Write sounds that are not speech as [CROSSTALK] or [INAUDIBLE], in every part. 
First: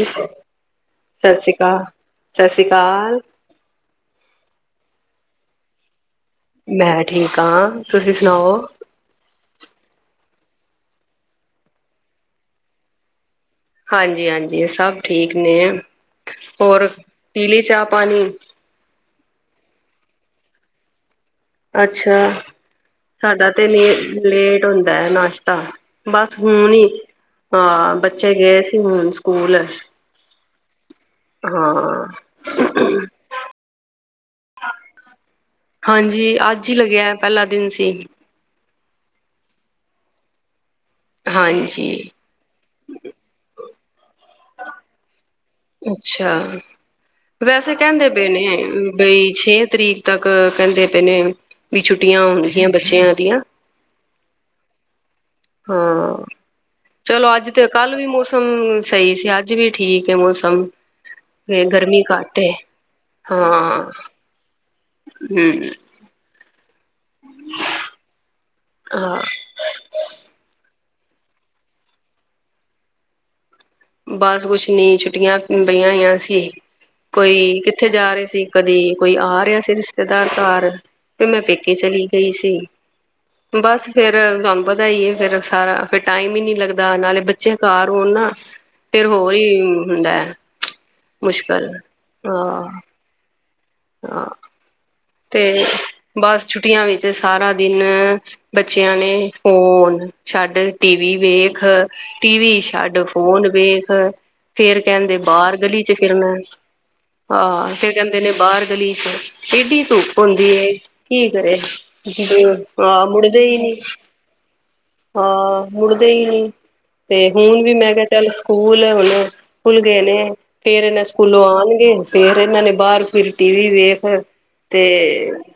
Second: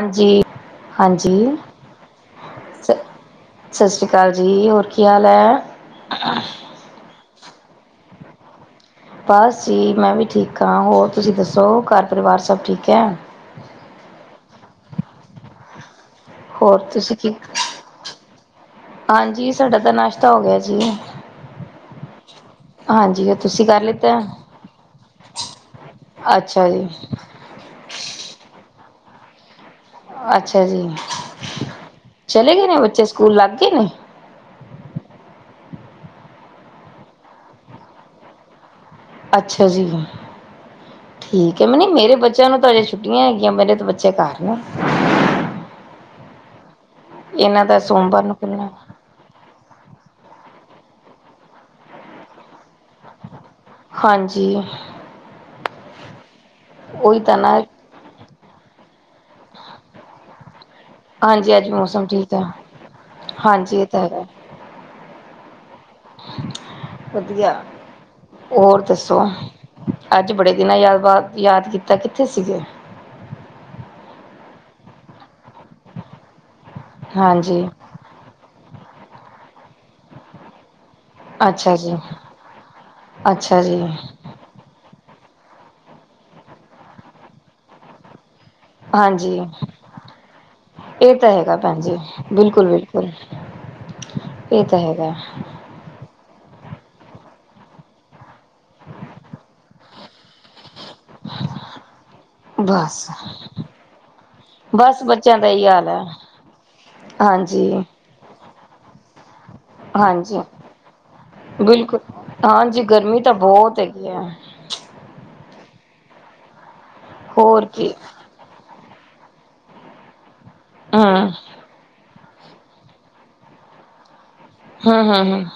ਹਾਂਜੀ ।ਹਾਂਜੀ। ਸਤਿ ਸ਼੍ਰੀ ਅਕਾਲ, ਸਤਿ ਸ਼੍ਰੀ ਅਕਾਲ, ਸਤਿ ਸ਼੍ਰੀ ਅਕਾਲ ਜੀ । ਹੋਰ ਕੀ ਹਾਲ ਹੈ। ਮੈਂ ਠੀਕ ਹਾਂ ਤੁਸੀਂ ਸੁਣਾਓ। ਬਸ ਜੀ ਮੈਂ ਵੀ ਠੀਕ ਹਾਂ, ਹੋਰ ਤੁਸੀਂ ਦੱਸੋ ਘਰ ਪਰਿਵਾਰ ਸਭ ਠੀਕ ਹੈ। ਹਾਂਜੀ । ਹਾਂਜੀ । ਸਭ ਠੀਕ ਨੇ ਹੋਰ ਤੁਸੀਂ ਕੀ ਪੀਲੀ ਚਾਹ ਪਾਣੀ ਹਾਂਜੀ ਸਾਡਾ ਤਾਂ ਨਾਸ਼ਤਾ ਹੋ ਗਿਆ ਜੀ। ਅੱਛਾ। ਹਾਂਜੀ ਸਾਡਾ ਤੁਸੀਂ ਤੇ ਨੇ ਕਰ ਲਿੱਤਾ? ਲੇਟ, ਲੇਟ ਹੁੰਦਾ ਹੈ ।ਨਾਸ਼ਤਾ ਬਸ ਅੱਛਾ ਹੁਣ ਹੀ ਜੀ, ਹਾਂ। ਬੱਚੇ ਗਏ ਸੀ ਹੁਣ ਸਕੂਲ ਅੱਛਾ ਜੀ ਹਾਂ। ਚਲੇ ਗਏ ਨੇ ਬੱਚੇ ਸਕੂਲ ਲੱਗ ਗਏ ਨੇ ਹਾਂਜੀ। ਅੱਜ ਹੀ ਲੱਗਿਆ ਪਹਿਲਾ ਦਿਨ ਸੀ। ਅੱਛਾ । ਜੀ ਠੀਕ ਹੈ ਮੈ ਹਾਂਜੀ, ਮੇਰੇ ਬੱਚਚਚਚ ਬੱਚਿਆਂ ਨੂੰ ਤਾਂ ਅਜੇ ਛੁੱਟੀਆਂ ਹੈਗੀਆਂ ਮੇਰੇ ਤੋਂ ਬੱਚੇ ਘਰ ਨੇ ਅੱਛਾ ਇਹਨਾਂ ਵੈਸੇ ਦਾ ਕਹਿੰਦੇ ਸੋਮਵਾਰ ਬੇ ਨੂੰ ਨੇ ਖੁੱਲਣਾ, ਬਈ ਛੇ ਤਰੀਕ ਤੱਕ ਕਹਿੰਦੇ ਪਏ ਨੇ ਵੀ ਛੁੱਟੀਆਂ ਹਦੀਗਆਂ ਬੱਚਿਆਂ ਦੀਆਂ ਹਾਂਜੀ। ਹਾਂ ਉਹੀ ਚਲੋ ਤਾਂ ਅੱਜ ਨਾ ਤੇ ਕੱਲ ਵੀ ਮੌਸਮ ਸਹੀ ਸੀ । ਅੱਜ ਵੀ ਠੀਕ ਹੈ। ਮੌਸਮ ਫ ਹਾਂਜੀ ਅੱਜ ਗਰਮੀ ਮੌਸਮ ਠੀਕ ਘੱਟ ਆ। ਹੈ ਹਾਂਜੀ ਹਾਂ ਇਹ ਤਾਂ ਹੈਗਾ ਹਮ ਵਧੀਆ। ਹੋਰ ਦੱਸੋ ਹਾਂ ਅੱਜ ਬੜੇ ਦਿਨਾਂ ਯਾਦ ਬਾ ਯਾਦ ਕੀਤਾ ਕਿੱਥੇ ਸੀਗੇ ਬਸ ਕੁਛ ਨੀ ਛੁੱਟੀਆਂ ਬਈਆਂ ਹੋਈਆਂ ਸੀ ਕੋਈ ਹਾਂਜੀ ਇੱਥੇ ਜਾ ਰਹੇ ਸੀ ਕਦੀ ਕੋਈ ਆ ਰਿਹਾ ਸੀ ਰਿਸ਼ਤੇਦਾਰ ਘਰ ਵੀ ਮੈਂ ਪੇਕੇੀ ਅੱਛਾ ਜੀ ਚਲੀ ਗਈ ਸੀ ਅੱਛਾ ਜੀ ਬਸ ਫੇਿਰ ਫ ਤੁਹਾਨੂੰ ਪਤਾ ਹੀ ਫੇਿਰ ਸਾਰਾ ਫਰ ਟਾਈਮ ਹੀ ਨੀ ਲੱਗਦਾ ਨਾਲੇ ਬੱਚੇ ਘ ਹੋਣ ਨਾ ਫਿਰ ਹੋਰ ਹਾਂਜੀ ਹੀ ਹੁੰਦਾ ਹੈ ਇਹ ਤਾਂ ਹੈਗਾ ਮੁਸ਼ਕਿਲ ਭੈਣ ਜੀ ਹਾਂ ਬਿਲਕੁਲ ਬਿਲਕੁਲ ਹਾਂ ਇਹ ਤਾਂ ਹੈਗਾ ਤੇ ਬਸ ਛੁੱਟੀਆਂ ਵਿੱਚ ਸਾਰਾ ਦਿਨ ਬੱਚਿਆਂ ਨੇ ਹੋਣ ਛੱਡ ਟੀਵੀ ਵੇਖ ਟੀਵੀ ਛੱਡ ਬਸ ਫੋਨ ਵੇਖ ਫੇਰ ਬਸ ਕਹਿੰਦੇ ਬੱਚਿਆਂ ਦਾ ਬਾਹਰ ਇਹੀ ਗਲੀ ਹਾਲ ਚ ਹੈ ਫਿਰਨਾ ਹਾਂਜੀ ਜਾਂਦੇ ਨੇ ਬਾਹਰ ਗਲੀ ਚ ਸੇਡੀ ਧੁੱਪ ਹਾਂਜੀ ਹੁੰਦੀ ਕੀ ਕਰੇ ਬਿਲਕੁਲ ਹਾਂ ਮੁੜਦੇ ਹੀ ਨੀ ਗਿਆ ਹੈ। ਹਾਂ ।ਮੁੜਦੇ ਹੀ ਨਹੀਂ । ਤੇ ਹੁਣ ਹੋਰ ਵੀ ਕੀ ਮੈਂ ਕਿਹਾ ਚੱਲ ਸਕੂਲ ਹੁਣ ਖੁੱਲ ਗਏ ਨੇ ਫੇਰ ਇਹਨਾਂ ਹਮ ਸਕੂਲੋਂ ਆਉਣਗੇ।। ਫੇਰ ਇਹਨਾਂ ਨੇ ਬਾਹਰ ਫਿਰ ਟੀ ਵੀ ਵੇਖ ਤੇ ਹਮ ਹਮ ਹਮ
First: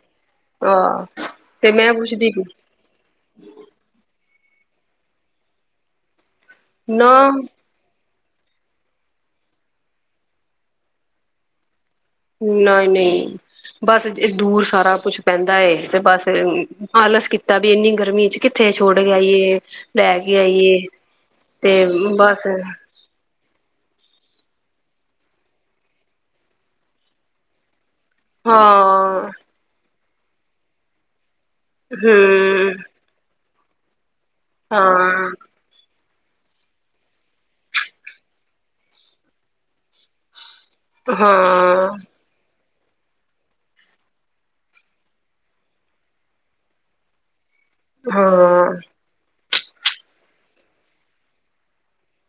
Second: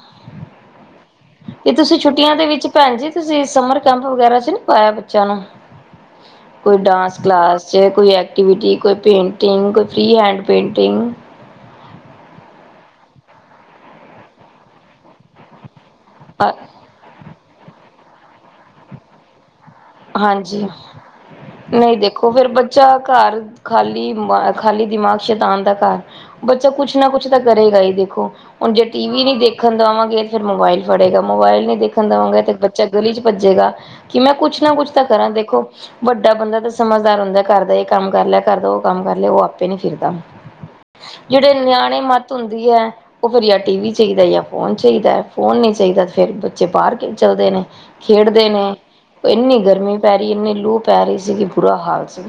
ਆਹ ਤੇ ਇਹ ਮੈਂ ਤੁਸੀਂ ਪੁੱਛਦੀ ਛੁੱਟੀਆਂ ਸੀ ਦੇ । ਵਿੱਚ ਭੈਣ ਜੀ ਤੁਸੀਂ ਸਮਰ ਕੈਂਪ ਵਗੈਰਾ ਚ ਨਹੀਂ ਪਾਇਇਆ। ਬੱਚਿਆਂ ਨੂੰ ਕੋਈ ਨਾ ਡਾਂਸ ਕਲਾਸ ਚਾਹੇ ਕੋਈ ਐਕਟੀਵਿਟੀ ਕੋਈ ਪੇਂਟਿੰਗ ਕੋਈ ਫ੍ਰੀ ਹੈਂਡ ਪੇਂਟਿੰਗ ਨਹੀਂ ਨਹੀਂ ਬਸ ਦੂਰ ਸਾਰਾ ਕੁਛ ਪੈਂਦਾ ਤੇ ਬਸ ਆਲਸ ਕੀਤਾ ਵੀ ਇੰਨੀ ਗਰਮੀ ਚ ਕਿੱਥੇ ਛੋੜ ਕੇਈ ਹਾਂਜੀ ਨਹੀਂ ਦੇਖੋ ਬਸ ਫੇਿਰ ਬੱਚਾ ਘਰ ਖਾਲੀ ਖਾਲੀ ਦਿਮਾਗ ਸ਼ੈਤਾਨ ਦਾ ਘਰ ਬੱਚਾ ਕੁਛ ਨਾ ਕੁਛ ਤਾਂ ਕਰੇਗਾ ਹੀ ਦੇਖੋ ਹੁਣ ਜੇ ਟੀ ਵੀ ਹਾਂ ਨ ਦੇਖਣ ਦੇਵਾਂਗੇ ਤੇ ਫੇਿਰ ਮੋਬਾਇਲ ਫੜੇਗਾ ਮੋਬਾਇਲ ਨ ਦੇਖਣ ਦੇਵਾਂਗੇ ਤੇ ਹਮ ਚਗਲੀ ਚ ਭੱਜੇਗਾ ਕਿ ਮੈਂ ਕੁੱਛ ਨਾ ਕੁੱਛ ਤਾਂ ਕਰਾਂ ਹਾਂ ਦੇਖੋ। ਵੱਡਾ ਬੰਦਾ ਤਾਂ ਸਮਝਦਾਰ ਹੁੰਦਾ ਘਰ ਦਾ ਇਹ ਕੰਮ ਕਰ ਲਿਆ ਘਰ ਦਾ ਉਹ ਕੰਮ ਕਰ ਲਿਆ ਉਹ ਆਪੇ ਨੀ ਫਿਰਦਾ ਜਿਹੜੇ ਹਾਂ ਨਿਆਣੇ ਮੱਤ ਹੁੰਦੀ ਹੈ ਉਹ ਫਿਰ ਯ ਟੀ ਵੀ ਚਾਹੀਦਾ ਜਾਂ ਫੋਨ ਚਾਹੀਦਾ ਫੋਨ ਨਹੀਂ ਚਾਹੀਦਾ ਫਿਰ ਬੱਚੇ ਬਾਹਰ ਚੱਲਦੇ ਨੇ ਖੇਡਦੇ ਨੇ ਹਾਂ ਇੰਨੀ ਗਰਮੀ ਪੈ ਰਹੀ ਇੰਨੀ ਲੂਹ ਪੈ ਰਹੀ ਸੀਗੀ ਬੁਰਾ ਹਾਲ ਸੀ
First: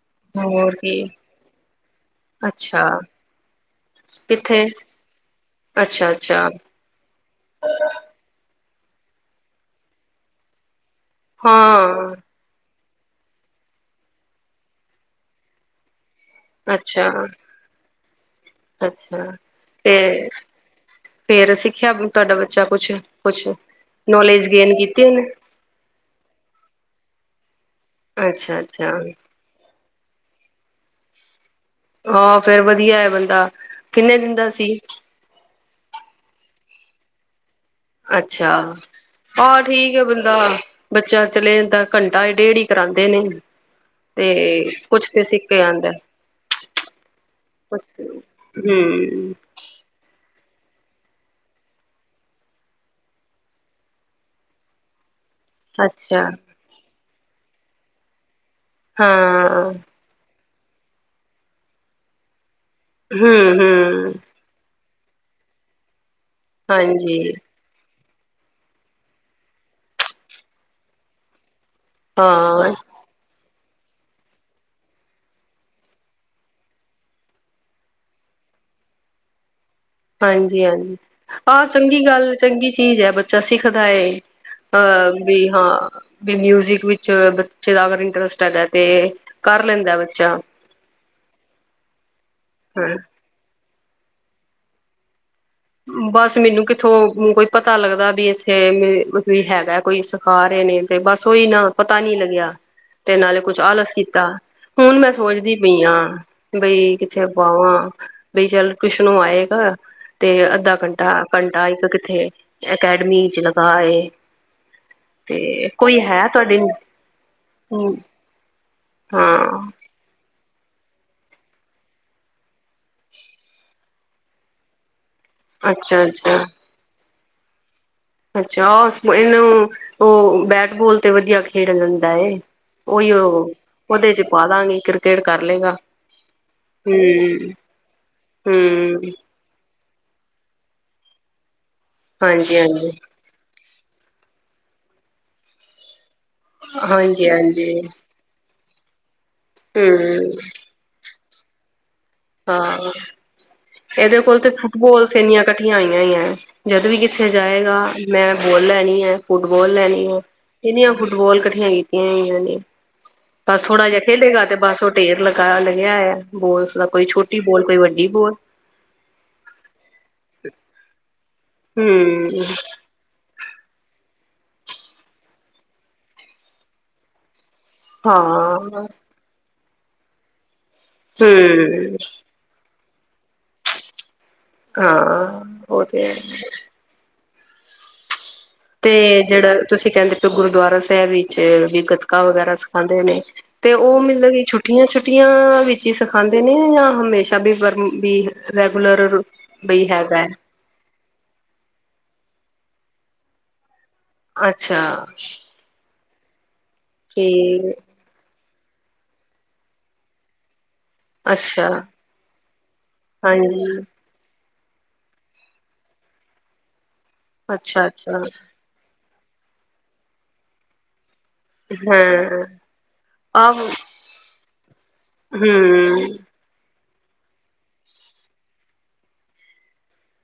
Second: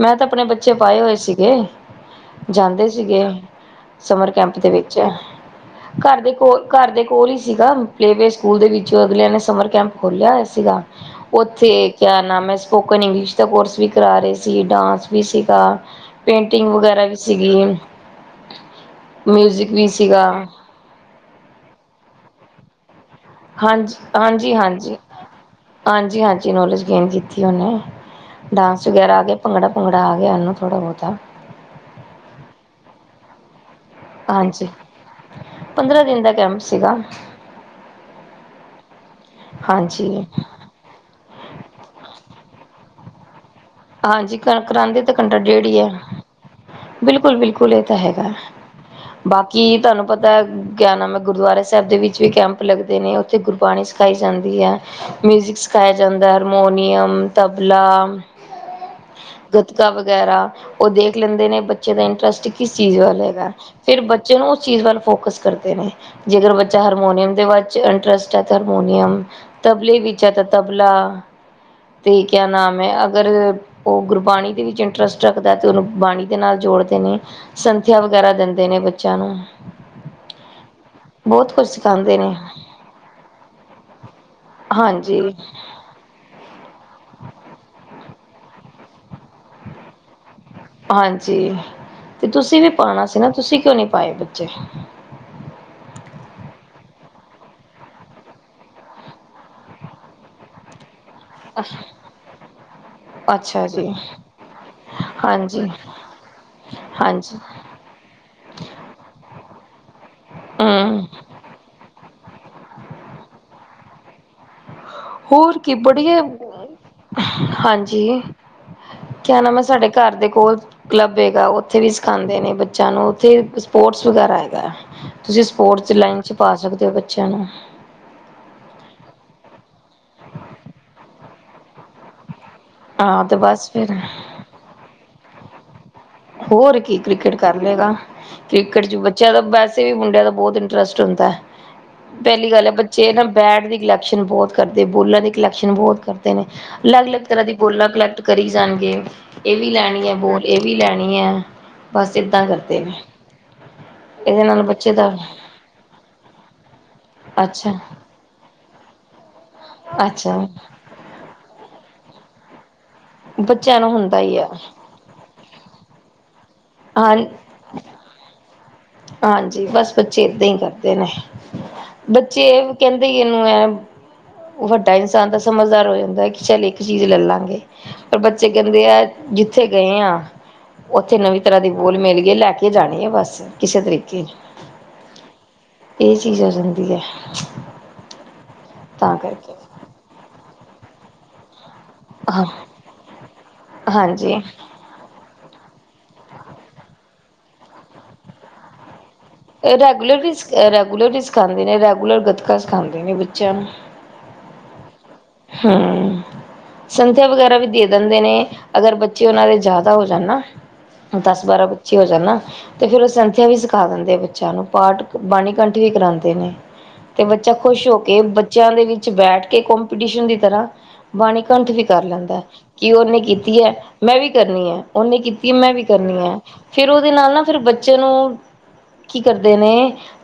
ਮੈਂ ਤਾਂ ਆਪਣੇ ਬੱਚੇ ਹੋਰ ਪਾਏ ਕੀ ਹੋਏ ਸੀਗੇ ਜਾਂਦੇ ਅੱਛਾ ਸੀਗੇ ਸਮਰ ਕੈਂਪ ਕਿੱਥੇ ਦੇ ਵਿੱਚ ਅੱਛਾ ਘਰ ਦੇ ਅੱਛਾ ਕੋਲ ਘਰ ਦੇ ਕੋਲ ਹੀ ਸੀਗਾ ਪਲੇ ਵੇਸਟ ਸਕੂਲ ਦੇ ਵਿੱਚੋਂ ਅਗਲਿਆਂ ਨੇ ਸਮਰ ਕੈਂਪ ਖੋਲਿਆ ਹੋਇਆ ਸੀਗਾ ਉੱਥੇ ਹਾਂ ਕਿਆ ਨਾਮ ਐ, ਸਪੋਕਨ ਇੰਗਲਿਸ਼ ਦਾ ਕੋਰਸ ਵੀ ਕਰਾ ਰਹੇ ਸੀ। ਡਾਂਸ ਵੀ ਸੀਗਾ। ਪੇਂਟਿੰਗ ਵਗੈਰਾ ਅੱਛਾ ਵੀ ਸੀਗੀ, ਅੱਛਾ ਮਿਊਜ਼ਿਕ ਵੀ ਸੀਗਾ। ਤੇ ਫੇਰ ਸਿੱਖਿਆ ਤੁਹਾਡਾ ਬੱਚਾ ਕੁਛ ਕੁਛ ਨੌਲੇਜ ਗੇਨ ਕੀਤੀ ਉਹਨੇ ਹਾਂਜੀ-ਹਾਂਜੀ, ਨੋਲੇਜ ਗੇਨ ਕੀਤੀ ਉਹਨੇ ਅੱਛਾ ਡਾਂਸ ਅੱਛਾ ਵਗੈਰਾ ਆ ਗਿਆ। ਭੰਗੜਾ ਭੂੰਗੜਾ ਆ ਗਿਆ ਉਹਨੂੰ ਥੋੜ੍ਹਾ ਬਹੁਤਾ। ਹਾਂ, ਫੇਰ ਵਧੀਆ ਐ ਬੰਦਾ। ਕਿੰਨੇ ਦਿਨ ਦਾ ਹਾਂਜੀ, ਸੀ ਪੰਦਰਾਂ ਦਿਨ ਦਾ ਕੈਂਪ ਸੀਗਾ। ਅੱਛਾ, ਆਹੋ ਠੀਕ ਆ ਹਾਂਜੀ ਬੰਦਾ ਬੱਚਾ ਚਲੇ ਜਾਂਦਾ ਘੰਟਾ ਡੇਢ ਈ ਕਰਾਂਦੇ ਨੇ। ਹਾਂਜੀ, ਤੇ ਕਰਾਂਦੇ ਕੁਛ ਤੇ ਘੰਟਾ ਸਿੱਖ ਕੇ ਡੇਢ ਈ ਆ। ਆਉਂਦਾ ਬਿਲਕੁਲ-ਬਿਲਕੁਲ, ਇਹ ਤਾਂ ਕੁਛ ਹੈਗਾ ਹਮ ਬਾਕੀ। ਕੀ ਤੁਹਾਨੂੰ ਪਤਾ ਗਿਆਨਾਮਾ ਗੁਰਦੁਆਰਾ ਸਾਹਿਬ ਦੇ ਵਿੱਚ ਵੀ ਕੈਂਪ ਲੱਗਦੇ ਨੇ ਉੱਥੇ ਗੁਰਬਾਣੀ ਸਿਖਾਈ ਜਾਂਦੀ ਐ। ਮਿਊਜ਼ਿਕ ਸਿਖਾਇਆ ਅੱਛਾ ਜਾਂਦਾ ਹਾਰਮੋਨੀਅਮ, ਤਬਲਾ ਹਾਂ ਗਤਕਾ ਵਗੈਰਾ ਉਹ ਦੇਖ ਲੈਂਦੇ ਨੇ ਬੱਚੇ ਦਾ ਇੰਟਰਸਟ ਕਿਸ ਚੀਜ਼ ਵੱਲ ਹੈਗਾ ਹਮ ਫੇਰ ਹਮ ਬੱਚੇ ਨੂੰ ਉਸ ਚੀਜ਼ ਵੱਲ ਫੋਕਸ ਕਰਦੇ ਨੇ। ਜੇਕਰ ਬੱਚਾ ਹਾਂਜੀ ਹਾਰਮੋਨੀਅਮ ਦੇ ਵਿੱਚ ਇੰਟਰਸਟ। ਹਰਮੋਨੀਅਮ, ਤਬਲੇ ਵਿੱਚ ਆ ਤਾਂ ਤਬਲਾ ਤੇ ਕਿਆ ਹਾਂ ਨਾਮ ਐ। ਅਗਰ ਉਹ ਗੁਰਬਾਣੀ ਦੇ ਵਿੱਚ ਇੰਟਰਸਟ ਰੱਖਦਾ ਤਾਂ ਉਹਨੂੰ ਬਾਣੀ ਦੇ ਨਾਲ ਜੋੜਦੇ ਨੇ ਸੰਥਿਆ ਵਗੈਰਾ ਦਿੰਦੇ ਨੇ ਬੱਚਿਆਂ ਨੂੰ। ਹਾਂਜੀ-ਹਾਂਜੀ, ਬਹੁਤ ਆਹ ਕੁਝ ਚੰਗੀ ਸਿਖਾਉਂਦੇ ਗੱਲ ਨੇ। ਚੰਗੀ ਚੀਜ਼ ਐ ਬੱਚਾ ਸਿੱਖਦਾ ਏ। ਹਾਂਜੀ, ਅ ਵੀ ਹਾਂ, ਵੀ ਮਿਊਜਿਕ ਵਿੱਚ ਬੱਚੇ ਦਾ ਅਗਰ ਇੰਟਰਸਟ ਹੈਗਾ ਤੇ ਕਰ ਲੈਂਦਾ ਬੱਚਾ ਹਾਂਜੀ, ਤੇ ਤੁਸੀਂ ਵੀ ਹਾਂ ਪਾਉਣਾ ਸੀ ਨਾ ਤੁਸੀਂ ਕਿਉਂ ਨੀ ਪਾਏ। ਬੱਚੇ ਬਸ ਮੈਨੂੰ ਕਿੱਥੋਂ ਕੋਈ ਪਤਾ ਲੱਗਦਾ ਵੀ ਇੱਥੇ ਮਤਲਬ ਹੈਗਾ ਕੋਈ ਸਿਖਾ ਰਹੇ ਨੇ। ਤੇ ਬਸ ਉਹੀ ਨਾ ਪਤਾ ਨੀ ਲੱਗਿਆ ਤੇ ਨਾਲੇ ਕੁਛ ਅੱਛਾ ਜੀ, ਆਲਸ ਕੀਤਾ ਹੁਣ ਮੈਂ ਸੋਚਦੀ ਹਾਂਜੀ, ਪਈ ਆ ਬਈ ਕਿੱਥੇ ਹਾਂਜੀ ਪਾਵਾਂ। ਬਈ ਚੱਲ ਟਿਊਸ਼ਨ ਓ ਆਏਗਾ। ਤੇ ਅੱਧਾ ਹੂੰ। ਘੰਟਾ ਘੰਟਾ ਇੱਕ ਕਿੱਥੇ ਅਕੈਡਮੀ ਚ ਲਗਾ ਆਏ। ਤੇ ਹੋਰ ਕੀ ਕੋਈ ਹੈ ਬੜੀਆ ਤੁਹਾਡੀ ਹੂੰ, ਹਾਂਜੀ ਕਿਆ ਨਾਮ ਹੈ ਸਾਡੇ ਹਾਂ, ਘਰ ਦੇ ਕੋਲ ਕਲੱਬ ਹੈਗਾ ਉੱਥੇ ਵੀ ਸਿਖਾਂਦੇ ਨੇ ਬੱਚਿਆਂ ਨੂੰ ਉੱਥੇ ਸਪੋਰਟਸ ਵਗੈਰਾ ਹੈਗਾ। ਤੁਸੀਂ ਸਪੋਰਟਸ ਅੱਛਾ ਲਾਈਨ ਚ ਅੱਛਾ ਪਾ ਸਕਦੇ ਓ ਬੱਚਿਆਂ ਨੂੰ। ਅੱਛਾ, ਉਹ ਇਹਨੂੰ ਉਹ ਬੈਟਬੋਲ ਤੇ ਵਧੀਆ ਖੇਡ ਲੈਂਦਾ। ਓਹੀਓ ਹਾਂ ਤੇ ਬਸ ਫਿਰ ਉਹਦੇ ਚ ਪਾਦਾਂਗੇ ਕ੍ਰਿਕਟ ਕਰ ਲੇਗਾ। ਹੋਰ ਕੀ ਕ੍ਰਿਕਟ ਕਰ ਲੇਗਾ ਕ੍ਰਿਕਟ ਚ ਹਮ ਬੱਚਿਆਂ ਦਾ ਬਸ ਤੇ ਮੁੰਡਿਆਂ ਦਾ ਬਹੁਤ ਇੰਟਰਸਟ ਹੁੰਦਾ ਪਹਿਲੀ ਹਾਂਜੀ ਗੱਲ ਐ ਹਾਂਜੀ ਬੱਚੇ ਨਾ। ਬੈਟ ਦੀ ਕਲੈਕਸ਼ਨ ਬਹੁਤ ਕਰਦੇ ਬੋਲਾਂ ਦੀ ਕਲੈਕਸ਼ਨ ਬਹੁਤ ਕਰਦੇ ਨੇ ਅਲੱਗ-ਅਲੱਗ ਹਾਂਜੀ ਤਰ੍ਹਾਂ ਦੀ ਹਾਂਜੀ ਬੋਲਾਂ ਕਲੈਕਟ ਕਰੀ ਜਾਣਗੇ ਇਹ ਵੀ ਲੈਣੀ ਐ ਹਮ ਬੋਲ ਇਹ ਵੀ ਲੈਣੀ ਹੈ ਬਸ ਏਦਾਂ ਕਰਦੇ ਹਾਂ ਨੇ। ਇਹਦੇ ਕੋਲ ਤੇ ਨਾਲ ਬੱਚੇ ਫੁੱਟਬੋਲ ਦਾ ਏਣੀਆਂ ਇਕੱਠੀਆਂ ਹੋਈਆਂ ਹੀ ਹੈ। ਜਦ ਵੀ ਕਿੱਥੇ ਅੱਛਾ ਜਾਏਗਾ। ਮੈਂ ਬਾੱਲ ਲੈਣੀ ਹੈ। ਫੁੱਟਬੋਲ ਲੈਣੀ ਹੈ। ਅੱਛਾ ਇਹਨੀਆਂ ਫੁੱਟਬੋਲ ਇਕੱਠੀਆਂ ਕੀਤੀਆਂ ਹੋਈਆਂ ਨੇ। ਬਸ ਬੱਚਿਆਂ ਥੋੜਾ ਨੂੰ ਜਿਹਾ ਹੁੰਦਾ ਹੀ ਖੇਲੇਗਾ ਆ ਤੇ ਬਸ। ਢੇਰ ਲਗਾਾਇਆ ਲਗਿਆ ਹੋਇਆ। ਬੋਲਸ ਦਾ ਕੋਈ ਹਾਂ ਛੋਟੀ ਬੋਲ ਕੋਈ ਵੱਡੀ ਬੋਲ। ਹਾਂਜੀ, ਬਸ ਬੱਚੇ ਏਦਾਂ ਹੀ ਕਰਦੇ ਨੇ ਹੂੰ ਬੱਚੇ ਕਹਿੰਦੇ ਇਹਨੂੰ ਐ ਉਹ ਵੱਡਾ ਇਨਸਾਨ ਦਾ ਸਮਝਦਾਰ ਹੋ ਜਾਂਦਾ ਕਿ ਚੱਲ ਇੱਕ ਚੀਜ਼ ਲੈ ਲਾਂਗੇ। ਪਰ ਬੱਚੇ ਕਹਿੰਦੇ ਹਾਂ ਆ ਜਿੱਥੇ ਗਏ ਆ ਉੱਥੇ ਨਵੀਂ ਤਰ੍ਹਾਂ ਦੇ ਹੂੰ ਬੋਲ ਮਿਲ ਗਈ ਲੈ ਕੇ ਜਾਣੀ ਆ ਬਸ। ਕਿਸੇ ਤਰੀਕੇ ਹਾਂ ਉਹ ਤੇ ਇਹ ਹੈ। ਚੀਜ਼ ਆ ਜਾਂਦੀ ਐ। ਤੇ ਜਿਹੜਾ ਤੁਸੀਂ ਕਹਿੰਦੇ ਪਏ ਓ ਗੁਰਦੁਆਰਾ ਸਾਹਿਬ ਵਿੱਚ ਵੀ ਗਤਕਾ ਹਾਂ ਵਗੈਰਾ ਸਿਖਾਂਦੇ ਨੇ ਤੇ ਉਹ ਮਤਲਬ ਹਾਂਜੀ ਛੁੱਟੀਆਂ ਛੱ ਛੁੱਟੀਆਂ ਵਿੱਚ ਹੀ ਸਿਖਾਦੇ ਨੇ ਜਾਂ ਹਮੇਸ਼ਾ ਵੀ ਵੀ ਰੈਗੂਲਰ ਇਹ ਬਈ ਰੈਗੂਲਰ ਹੈਗਾ ਹੈ ਵੀ ਰੈਗੂਲਰ ਵੀ ਸਿਖਾਉਂਦੇ ਨੇ, ਰੈਗੂਲਰ ਗੱਤਕਾ ਸਿਖਾਉਂਦੇ ਨੇ ਬੱਚਿਆਂ ਨੂੰ। ਅੱਛਾ। ਹਾਂ। ਸੰਧਿਆ ਵਗੈਰਾ ਵੀ ਠੀਕ ਦੇ ਦਿੰਦੇ ਨੇ। ਅਗਰ ਬੱਚੇ ਉਹਨਾਂ ਦੇ ਜ਼ਿਆਦਾ ਹੋ ਜਾਨਾ। ਦਸ -ਬਾਰਾਂ ਅੱਛਾ ਬੱਚੇ ਹੋ ਜਾਂਣਾ ਨਾ। ਤੇ ਫੇਰ ਉਹ ਸੰਥੀਆਂ ਵੀ ਹਾਂਜੀ ਸਿਖਾ ਦਿੰਦੇ ਆ ਬੱਚਿਆਂ ਨੂੰ ਪਾਠ ਬਾਣੀ ਕੰਠ ਵੀ ਕਰਾਉਂਦੇ ਨੇ। ਤੇ ਬੱਚਾ ਖੁਸ਼ ਹੋ ਕੇ ਅੱਛਾ-ਅੱਛਾ ਬੱਚਿਆਂ ਦੇ ਵਿੱਚ ਬੈਠ ਕੇ ਕੋਂਪੀਟੀਸ਼ਨ ਦੀ ਤਰ੍ਹਾਂ ਵਾਣੀ ਕੰਠ ਵੀ ਕਰ ਲੈਂਦਾ। ਹਾਂ ਕਿ ਉਹਨੇ ਕੀਤੀ ਆਹ ਹੈ। ਮੈਂ ਵੀ ਕਰਨੀ ਹੈ, ਉਹਨੇ ਕੀਤੀ ਹੈ ਮੈਂ ਵੀ। ਹੂੰ ਕਰਨੀ ਹੈ। ਫੇਰ ਉਹਦੇ ਨਾਲ ਨਾ ਫਿਰ ਬੱਚੇ ਨੂੰ ਕੀ ਕਰਦੇ ਨੇ।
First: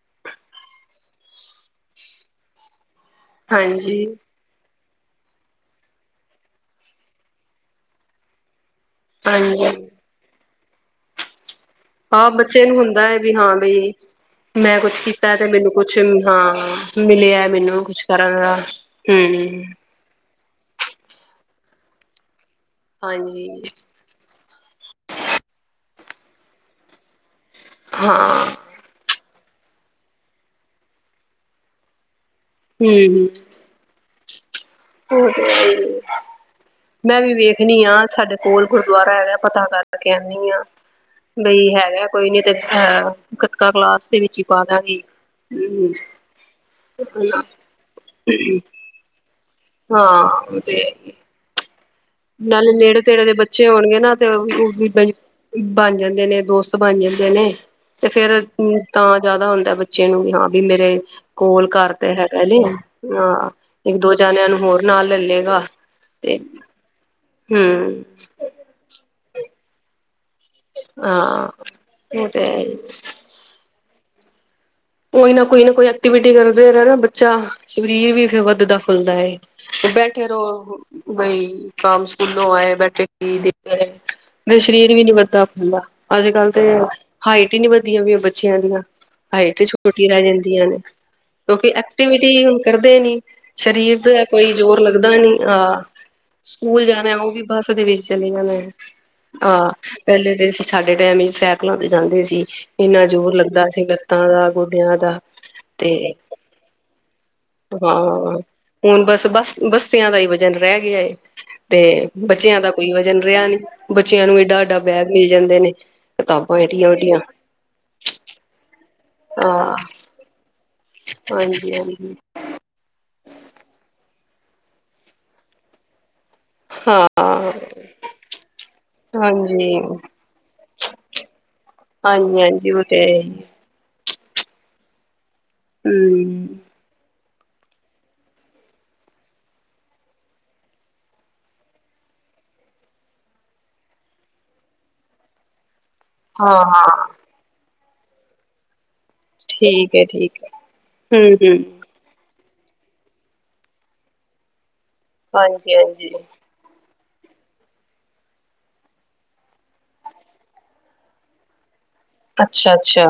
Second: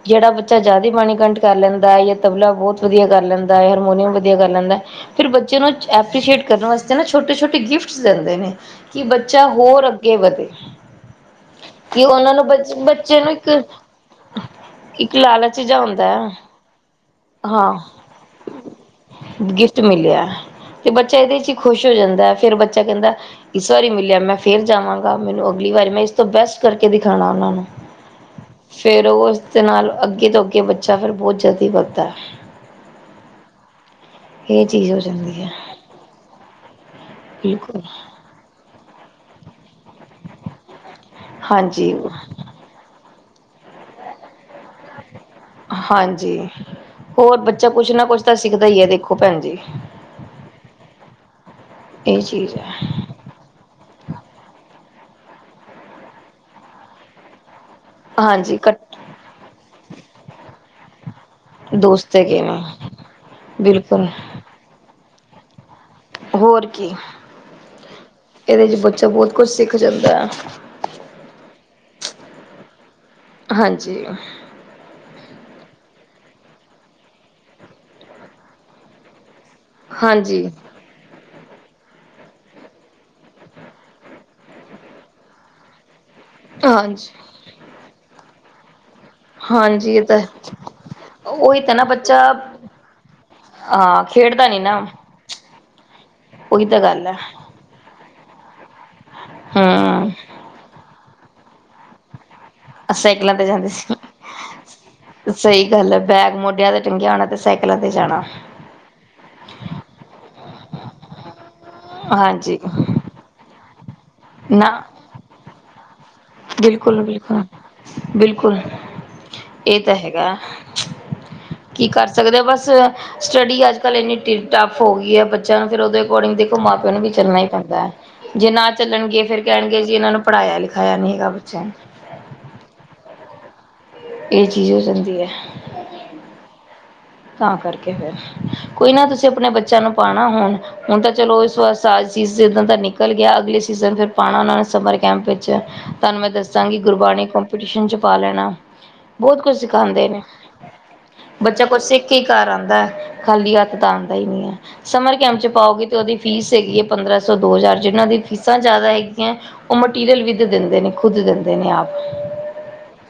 ਜਿਹੜਾ ਬੱਚਾ ਜ਼ਿਆਦਾ ਬਾਣੀ ਕੰਠ ਕਰ ਲੈਂਦਾ ਹੈ ਜਾਂ ਤਬਲਾ ਬਹੁਤ ਵਧੀਆ ਕਰ ਲੈਂਦਾ ਹੈ। ਹਾਂਜੀ ਹਰਮੋਨੀਅਮ ਵਧੀ ਕਰ ਲੈਂਦਾ। ਫਿਰ ਬੱਚੇ ਨੂੰ ਐਪ੍ਰਸ਼ਏਟ ਕਰਨ ਵਾਸਤੇ ਨਾ ਛੋਟੇ- ਛੋਟੇ ਗਿਫਟਸ ਦਿੰਦੇ ਨੇ। ਕਿ ਬੱਚਾ ਹਾਂਜੀ ਹੋਰ ਅੱਗੇ ਵਧੇ। ਕਿ ਹਾਂ। ਉਹਨਾਂ ਬ ਬੱਚੇ ਨੂੰ ਹੁੰਦਾ ਹੈ ਬੱਚੇ ਨੂੰ ਵੀ ਇੱਕ ਹਾਂ। ਬਈ, ਮੈਂ ਕੁਛ ਇੱਕ ਕੀਤਾ ਤੇ ਲਾਲਚ ਮੈਨੂੰ ਜਿਹਾ ਕੁਛ, ਹੁੰਦਾ ਹੈ ਹਾਂ। ਮਿਲਿਆ ਹਾਂ ਮੈਨੂੰ ਕੁਛ ਕਰਨ ਦਾ। ਹਮ ਗਿਫਟ ਮਿਲਿਆ। ਤੇ ਬੱਚਾ ਇਹਦੇ ਚ' ਹੀ ਖੁਸ਼ ਹੋ ਜਾਂਦਾ ਹੈ। ਫੇਰ ਬੱਚਾ ਕਹਿੰਦਾ। ਹਾਂਜੀ ਇਸ ਵਾਰੀ ਮਿਲਿਆ ਮੈਂ ਫੇਰ ਜਾਵਾਂਗਾ ।ਮੈਨੂੰ ਅਗਲੀ ਵਾਰੀ ਮੈਂ ਇਸ ਤੋਂ ਬੈਸਟ ਕਰਕੇ ਦਿਖਾਉਣਾ ਉਹਨਾਂ ਨੂੰ। ਹਾਂ। ਫਿਰ ਉਹ ਉਸ ਦੇ ਨਾਲ ਅੱਗੇ ਤੋਂ ਅੱਗੇ ਬੱਚਾ ਫਿਰ ਬਹੁਤ ਜਲਦੀ ਵੱਧਦਾ। ਹੂੰ- ਹੂੰ। ਇਹ ਚੀਜ਼ ਹੋ ਤੇ ਹੈ ਹੀ ਏ। ਮੈਂ ਵੀ ਬਿਲਕੁਲ ਵੇਖਣੀ ਹਾਂ। ਸਾਡੇ ਕੋਲ ਗੁਰਦੁਆਰਾ ਹੈਗਾ ਪਤਾ ਕਰਕੇ ਆਦੀ ਹਾਂ। ਬਈ ਹਾਂਜੀ ਹੈਗਾ। ਕੋਈ ਨੀ ਤੇ ਅਹ ਖਤਕਾ ਕਲਾਸ ਦੇ ਵਿੱਚ ਹੀ ਪਾ ਦਾਂਗੇ। ਹਾਂਜੀ ।ਹੋਰ ਬੱਚਾ ਕੁਛ ਨਾ ਕੁਛ ਤਾਂ ਸਿੱਖਦਾ ਹੀ ਹੈ। ਦੇਖੋ, ਭੈਣ ਜੀ। ਹਾਂ। ਤੇ ਇਹ ਚੀਜ਼ ਨਾਲ ਹੈ ਨੇੜ ਤੇੜੇ ਦੇ ਬੱਚੇ ਹੋਣਗੇ ਨਾ ਤੇ ਉਹ ਵੀ ਬਣ ਜਾਂਦੇ ਨੇ, ਦੋਸਤ ਬਣ ਜਾਂਦੇ ਨੇ। ਤੇ ਫੇਰ ਹਾਂਜੀ ਕ ਤਾਂ ਜ਼ਿਆਦਾ ਹੁੰਦਾ ਬੱਚੇ ਨੂੰ ਵੀ ਹਾਂ, ਵੀ ਮੇਰੇ ਕੋਲ ਕਰ ਤੇ ਦੋਸਤ ਹੈਗੇ ਹੈਗਾ ਨੇ ਨ। ਹਾਂ। ਇੱਕ ਬਿਲਕੁਲ -ਦੋ ਜਣਿਆਂ ਨੂੰ ਹੋਰ ਨਾਲ ਲੈਲੇੇਗਾ। ਹੋਰ ਕੀ। ਹਮ। ਇਹਦੇ ਚ' ਬੱਚਾ ਬਹੁਤ ਕੁਛ ਸਿੱਖ ਜਾਂਦਾ ਹੈ। ਹਾਂ। ਉਹ ਤੇ ਹੈ ਏ। ਹਾਂਜੀ। ਉਹ ਨਾ ਕੋਈ ਨਾ ਕੋਈ ਐਕਟੀਵਿਟੀ ਕਰਦੇ ਨਾ ਬੱਚਾ, ਸਰੀਰ ਵੀ ਫ ਵੱਧਦਾ- ਫੁੱਲਦਾ ਹੈ। ਬੈਠੇ ਹਾਂਜੀ ਰਹੋ। ਬਈ, ਕੰਮ ਸਕੂਲੋਂ ਆਏ ਬੈਠੇ ਤੇ, ਸਰੀਰ ਵੀ ਨੀ ਵਧਦਾ ਪੈਂਦਾ। ਅੱਜ ਕੱਲ ਤੇ ਹਾਂਜੀ ਹਾਈਟ ਹੀ ਨੀ ਵੱਧਦੀਆ ਵੀਈਆਂ ਬੱਚਿਆਂ ਦੀਆਂ। ਹਾਈਟ ਹਾਂਜੀ ਇਹ ਛੁੱਟੀ ਤਾਂ ਰਹਿ ਜਾਂਦੀਆਂ ਨੇ [UNINTELLIGIBLE] ਉਹੀ ਕਿਉਂਕਿ ਤਾਂ ਨਾ ਬੱਚਾ ਐਕਟੀਵਿਟੀ ਕਰਦੇ ਨੀ। ਸਰੀਰ ਹਾਂ ਦਾ ਖੇਡਦਾ ਕੋਈ ਨੀ ਨਾ ਜ਼ੋਰ ਲੱਗਦਾ ਨੀ। ਹਹ। ਉਹੀ ਤਾਂ ਸਕੂਲ ਗੱਲ ਹੈ ਜਾਣਾ ਉਹ ਵੀ ਬੱਸ ਦੇ ਵਿੱਚ। ਚਲੀ ਆਂ। ਮੈਂ ਹਹ ਹਮ ਪਹਿਲੇ ਤੇ ਅਸੀ ਸਾਡੇ ਟਾਈਮ ਹੀ ਸੈਕਲਾਂ ਤੇ ਜਾਂਦੇ ਸੀ। ਇੰਨਾ ਸਾਈਕਲਾਂ ਜ਼ੋਰ ਤੇ ਜਾਂਦੇ ਲੱਗਦਾ ਸੀ ਲੱਤਾਂ ਦਾ। ਗੋਡਿਆਂ ਦਾ ਸਹੀ ਗੱਲ ਤੇ ਹੈ। ਬੈਗ ਮੋਢਿਆਂ ਤੇ ਟੰਗਿਆ ਹੋਣਾ ਤੇ ਸਾਈਕਲਾਂ ਤੇ ਹਾਂ ਜਾਣਾ। ਹੁਣ, ਬਸ ਬੱਸ ਬਸਤਿਆਂ ਦਾ ਹੀ ਵਜਨ ਰਹਿ ਗਿਆ ਹੈਏ। ਤੇ ਹਾਂਜੀ ਬੱਚਿਆਂ ਦਾ ਕੋਈ ਵਜਨ ਰਿਹਾ ਨ ਬੱਚਿਆਂ ਨੂੰ ਏਡਾ- ਨਾ ਏਡਾ ਬੈਗ ਮਿਲ ਜਾਂਦੇ ਨੇ। ਏਡੀਆਂ ਬਿਲਕੁਲ ਏਡੀਆਂ ਬਿਲਕੁਲ ਬਿਲਕੁਲ ਹਾਂ ਇਹ ਤਾਂ ਹੈਗਾ ਹਾਂਜੀ ਕੀ ਕਰ ਹਾਂਜੀ ਸਕਦੇ ਹੋ ਬਸ ਸਟੱਡੀ ਅੱਜ ਕੱਲ੍ਹ ਇੰਨੀ ਟੱਫ ਹੋ ਗਈ ਹੈ ਬੱਚਿਆਂ ਨੂੰ ਫਿਰ ਉਹਦੇ ਅਕੋਰਡਿੰਗ ਦੇਖ ਮਾਂ ਪਿਓ ਨੂੰ ਹਾਂ ਵੀ ਚੱਲਣਾ ਹੀ ਪੈਂਦਾ ਹੈ ਜੇ ਨਾ ਚੱਲਣਗੇ ਫੇਰ ਹਾਂਜੀ ਕਹਿਣਗੇ ਜੀ ਇਹਨਾਂ ਨੂੰ ਪੜ੍ਹਾਇਆ ਲਿਖਿਆ [UNINTELLIGIBLE] ਖਾਆ ਨਹੀਂ ਗਬਚ [UNINTELLIGIBLE] ਹਾਂਜੀ ਹਾਂਜੀ ਉਹ ਤੇ ਇਹ ਚੀਜ਼ ਹੋ ਜਾਂਦੀ ਹੈ ਹਮ ਤਾਂ ਕਰਕੇ ਫਿਰ ਕੋਈ ਨਾ ਤੁਸੀਂ ਆਪਣੇ ਬੱਚਿਆਂ ਨੂੰ ਪਾਉਣਾ ਹੋਣ ਹੁਣ ਤਾਂ ਚਲੋ ਇਸ ਵਾਸਜ ਜਦਾਂ ਦਾ ਨਿਕਲ ਗਿਆ ਅਗਲੇ ਸੀਜ਼ਨ ਫਿਰ ਪਾਉਣਾ ਉਹਨਾਂ ਨੇ ਸਮਰ ਕੈਂਪ ਵਿੱਚ [UNINTELLIGIBLE] ਤੁਹਾਨੂੰ ਮੈਂ ਹਾਂ ਦੱਸਾਂਗੀ ਹਾਂ ਗੁਰਬਾਣੀ ਕੰਪੀਟੀਸ਼ਨ ਚ ਪਾ ਲੈਣਾ ਬਹੁਤ ਕੁਝ ਠੀਕ ਹੈ ਸਿਖਾਉਂਦੇ ਨੇ ਠੀਕ ਹੈ ਹਮ ਹਮ ਬੱਚਾ ਕੁਛ ਸਿੱਖ ਘਰ ਆਉਂਦਾ ਹੈ ਖਾਲੀ ਹੱਥ ਤਾਂ ਆਉਂਦਾ ਹੀ ਨਹੀਂ ਹੈ ਸਮਰ ਕੈਂਪ ਚ ਹਾਂਜੀ ਪਾਓਗੇ ਤੇ ਹਾਂਜੀ ਉਹਦੀ ਫੀਸ ਹੈਗੀ ਹੈ ਪੰਦਰਾਂ ਸੌ ਦੋ ਹਜ਼ਾਰ ਜਿਨ੍ਹਾਂ ਦੀ ਫੀਸਾਂ ਜ਼ਿਆਦਾ ਹੈਗੀਆਂ [UNINTELLIGIBLE] ਉਹ ਮਟੀਰੀਅਲ ਵੀ ਦਿੰਦੇ ਨੇ ਖੁਦ ਦਿੰਦੇ ਨੇ ਆਪ ਅੱਛਾ ਅੱਛਾ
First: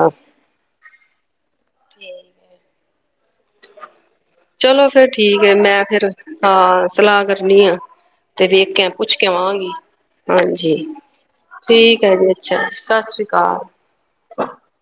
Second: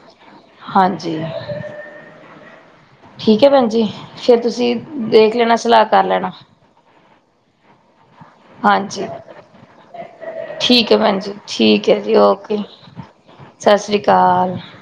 ਹਾਂਜੀ ਠੀਕ ਠੀਕ ਹੈ ਭੈਣ ਜੀ ਫਿਰ ਤੁਸੀਂ ਚਲੋ ਫੇਰ ਦੇਖ ਠੀਕ ਹੈ ਲੈਣਾ ਮੈਂ ਸਲਾਹ ਕਰ ਫਿਰ ਲੈਣਾ ਹਾਂ ਸਲਾਹ ਕਰਨੀ ਆ ਤੇ ਵੇਖ ਕੇ ਹਾਂਜੀ ਪੁੱਛ ਕੇ ਆਵਾਂਗੀ ਹਾਂਜੀ ਠੀਕ ਹੈ ਭੈਣ ਜੀ ਠੀਕ ਹੈ ਜੀ ਅੱਛਾ ਸਤਿ ਸ੍ਰੀ ਅਕਾਲ ਕਾਲ [UNINTELLIGIBLE]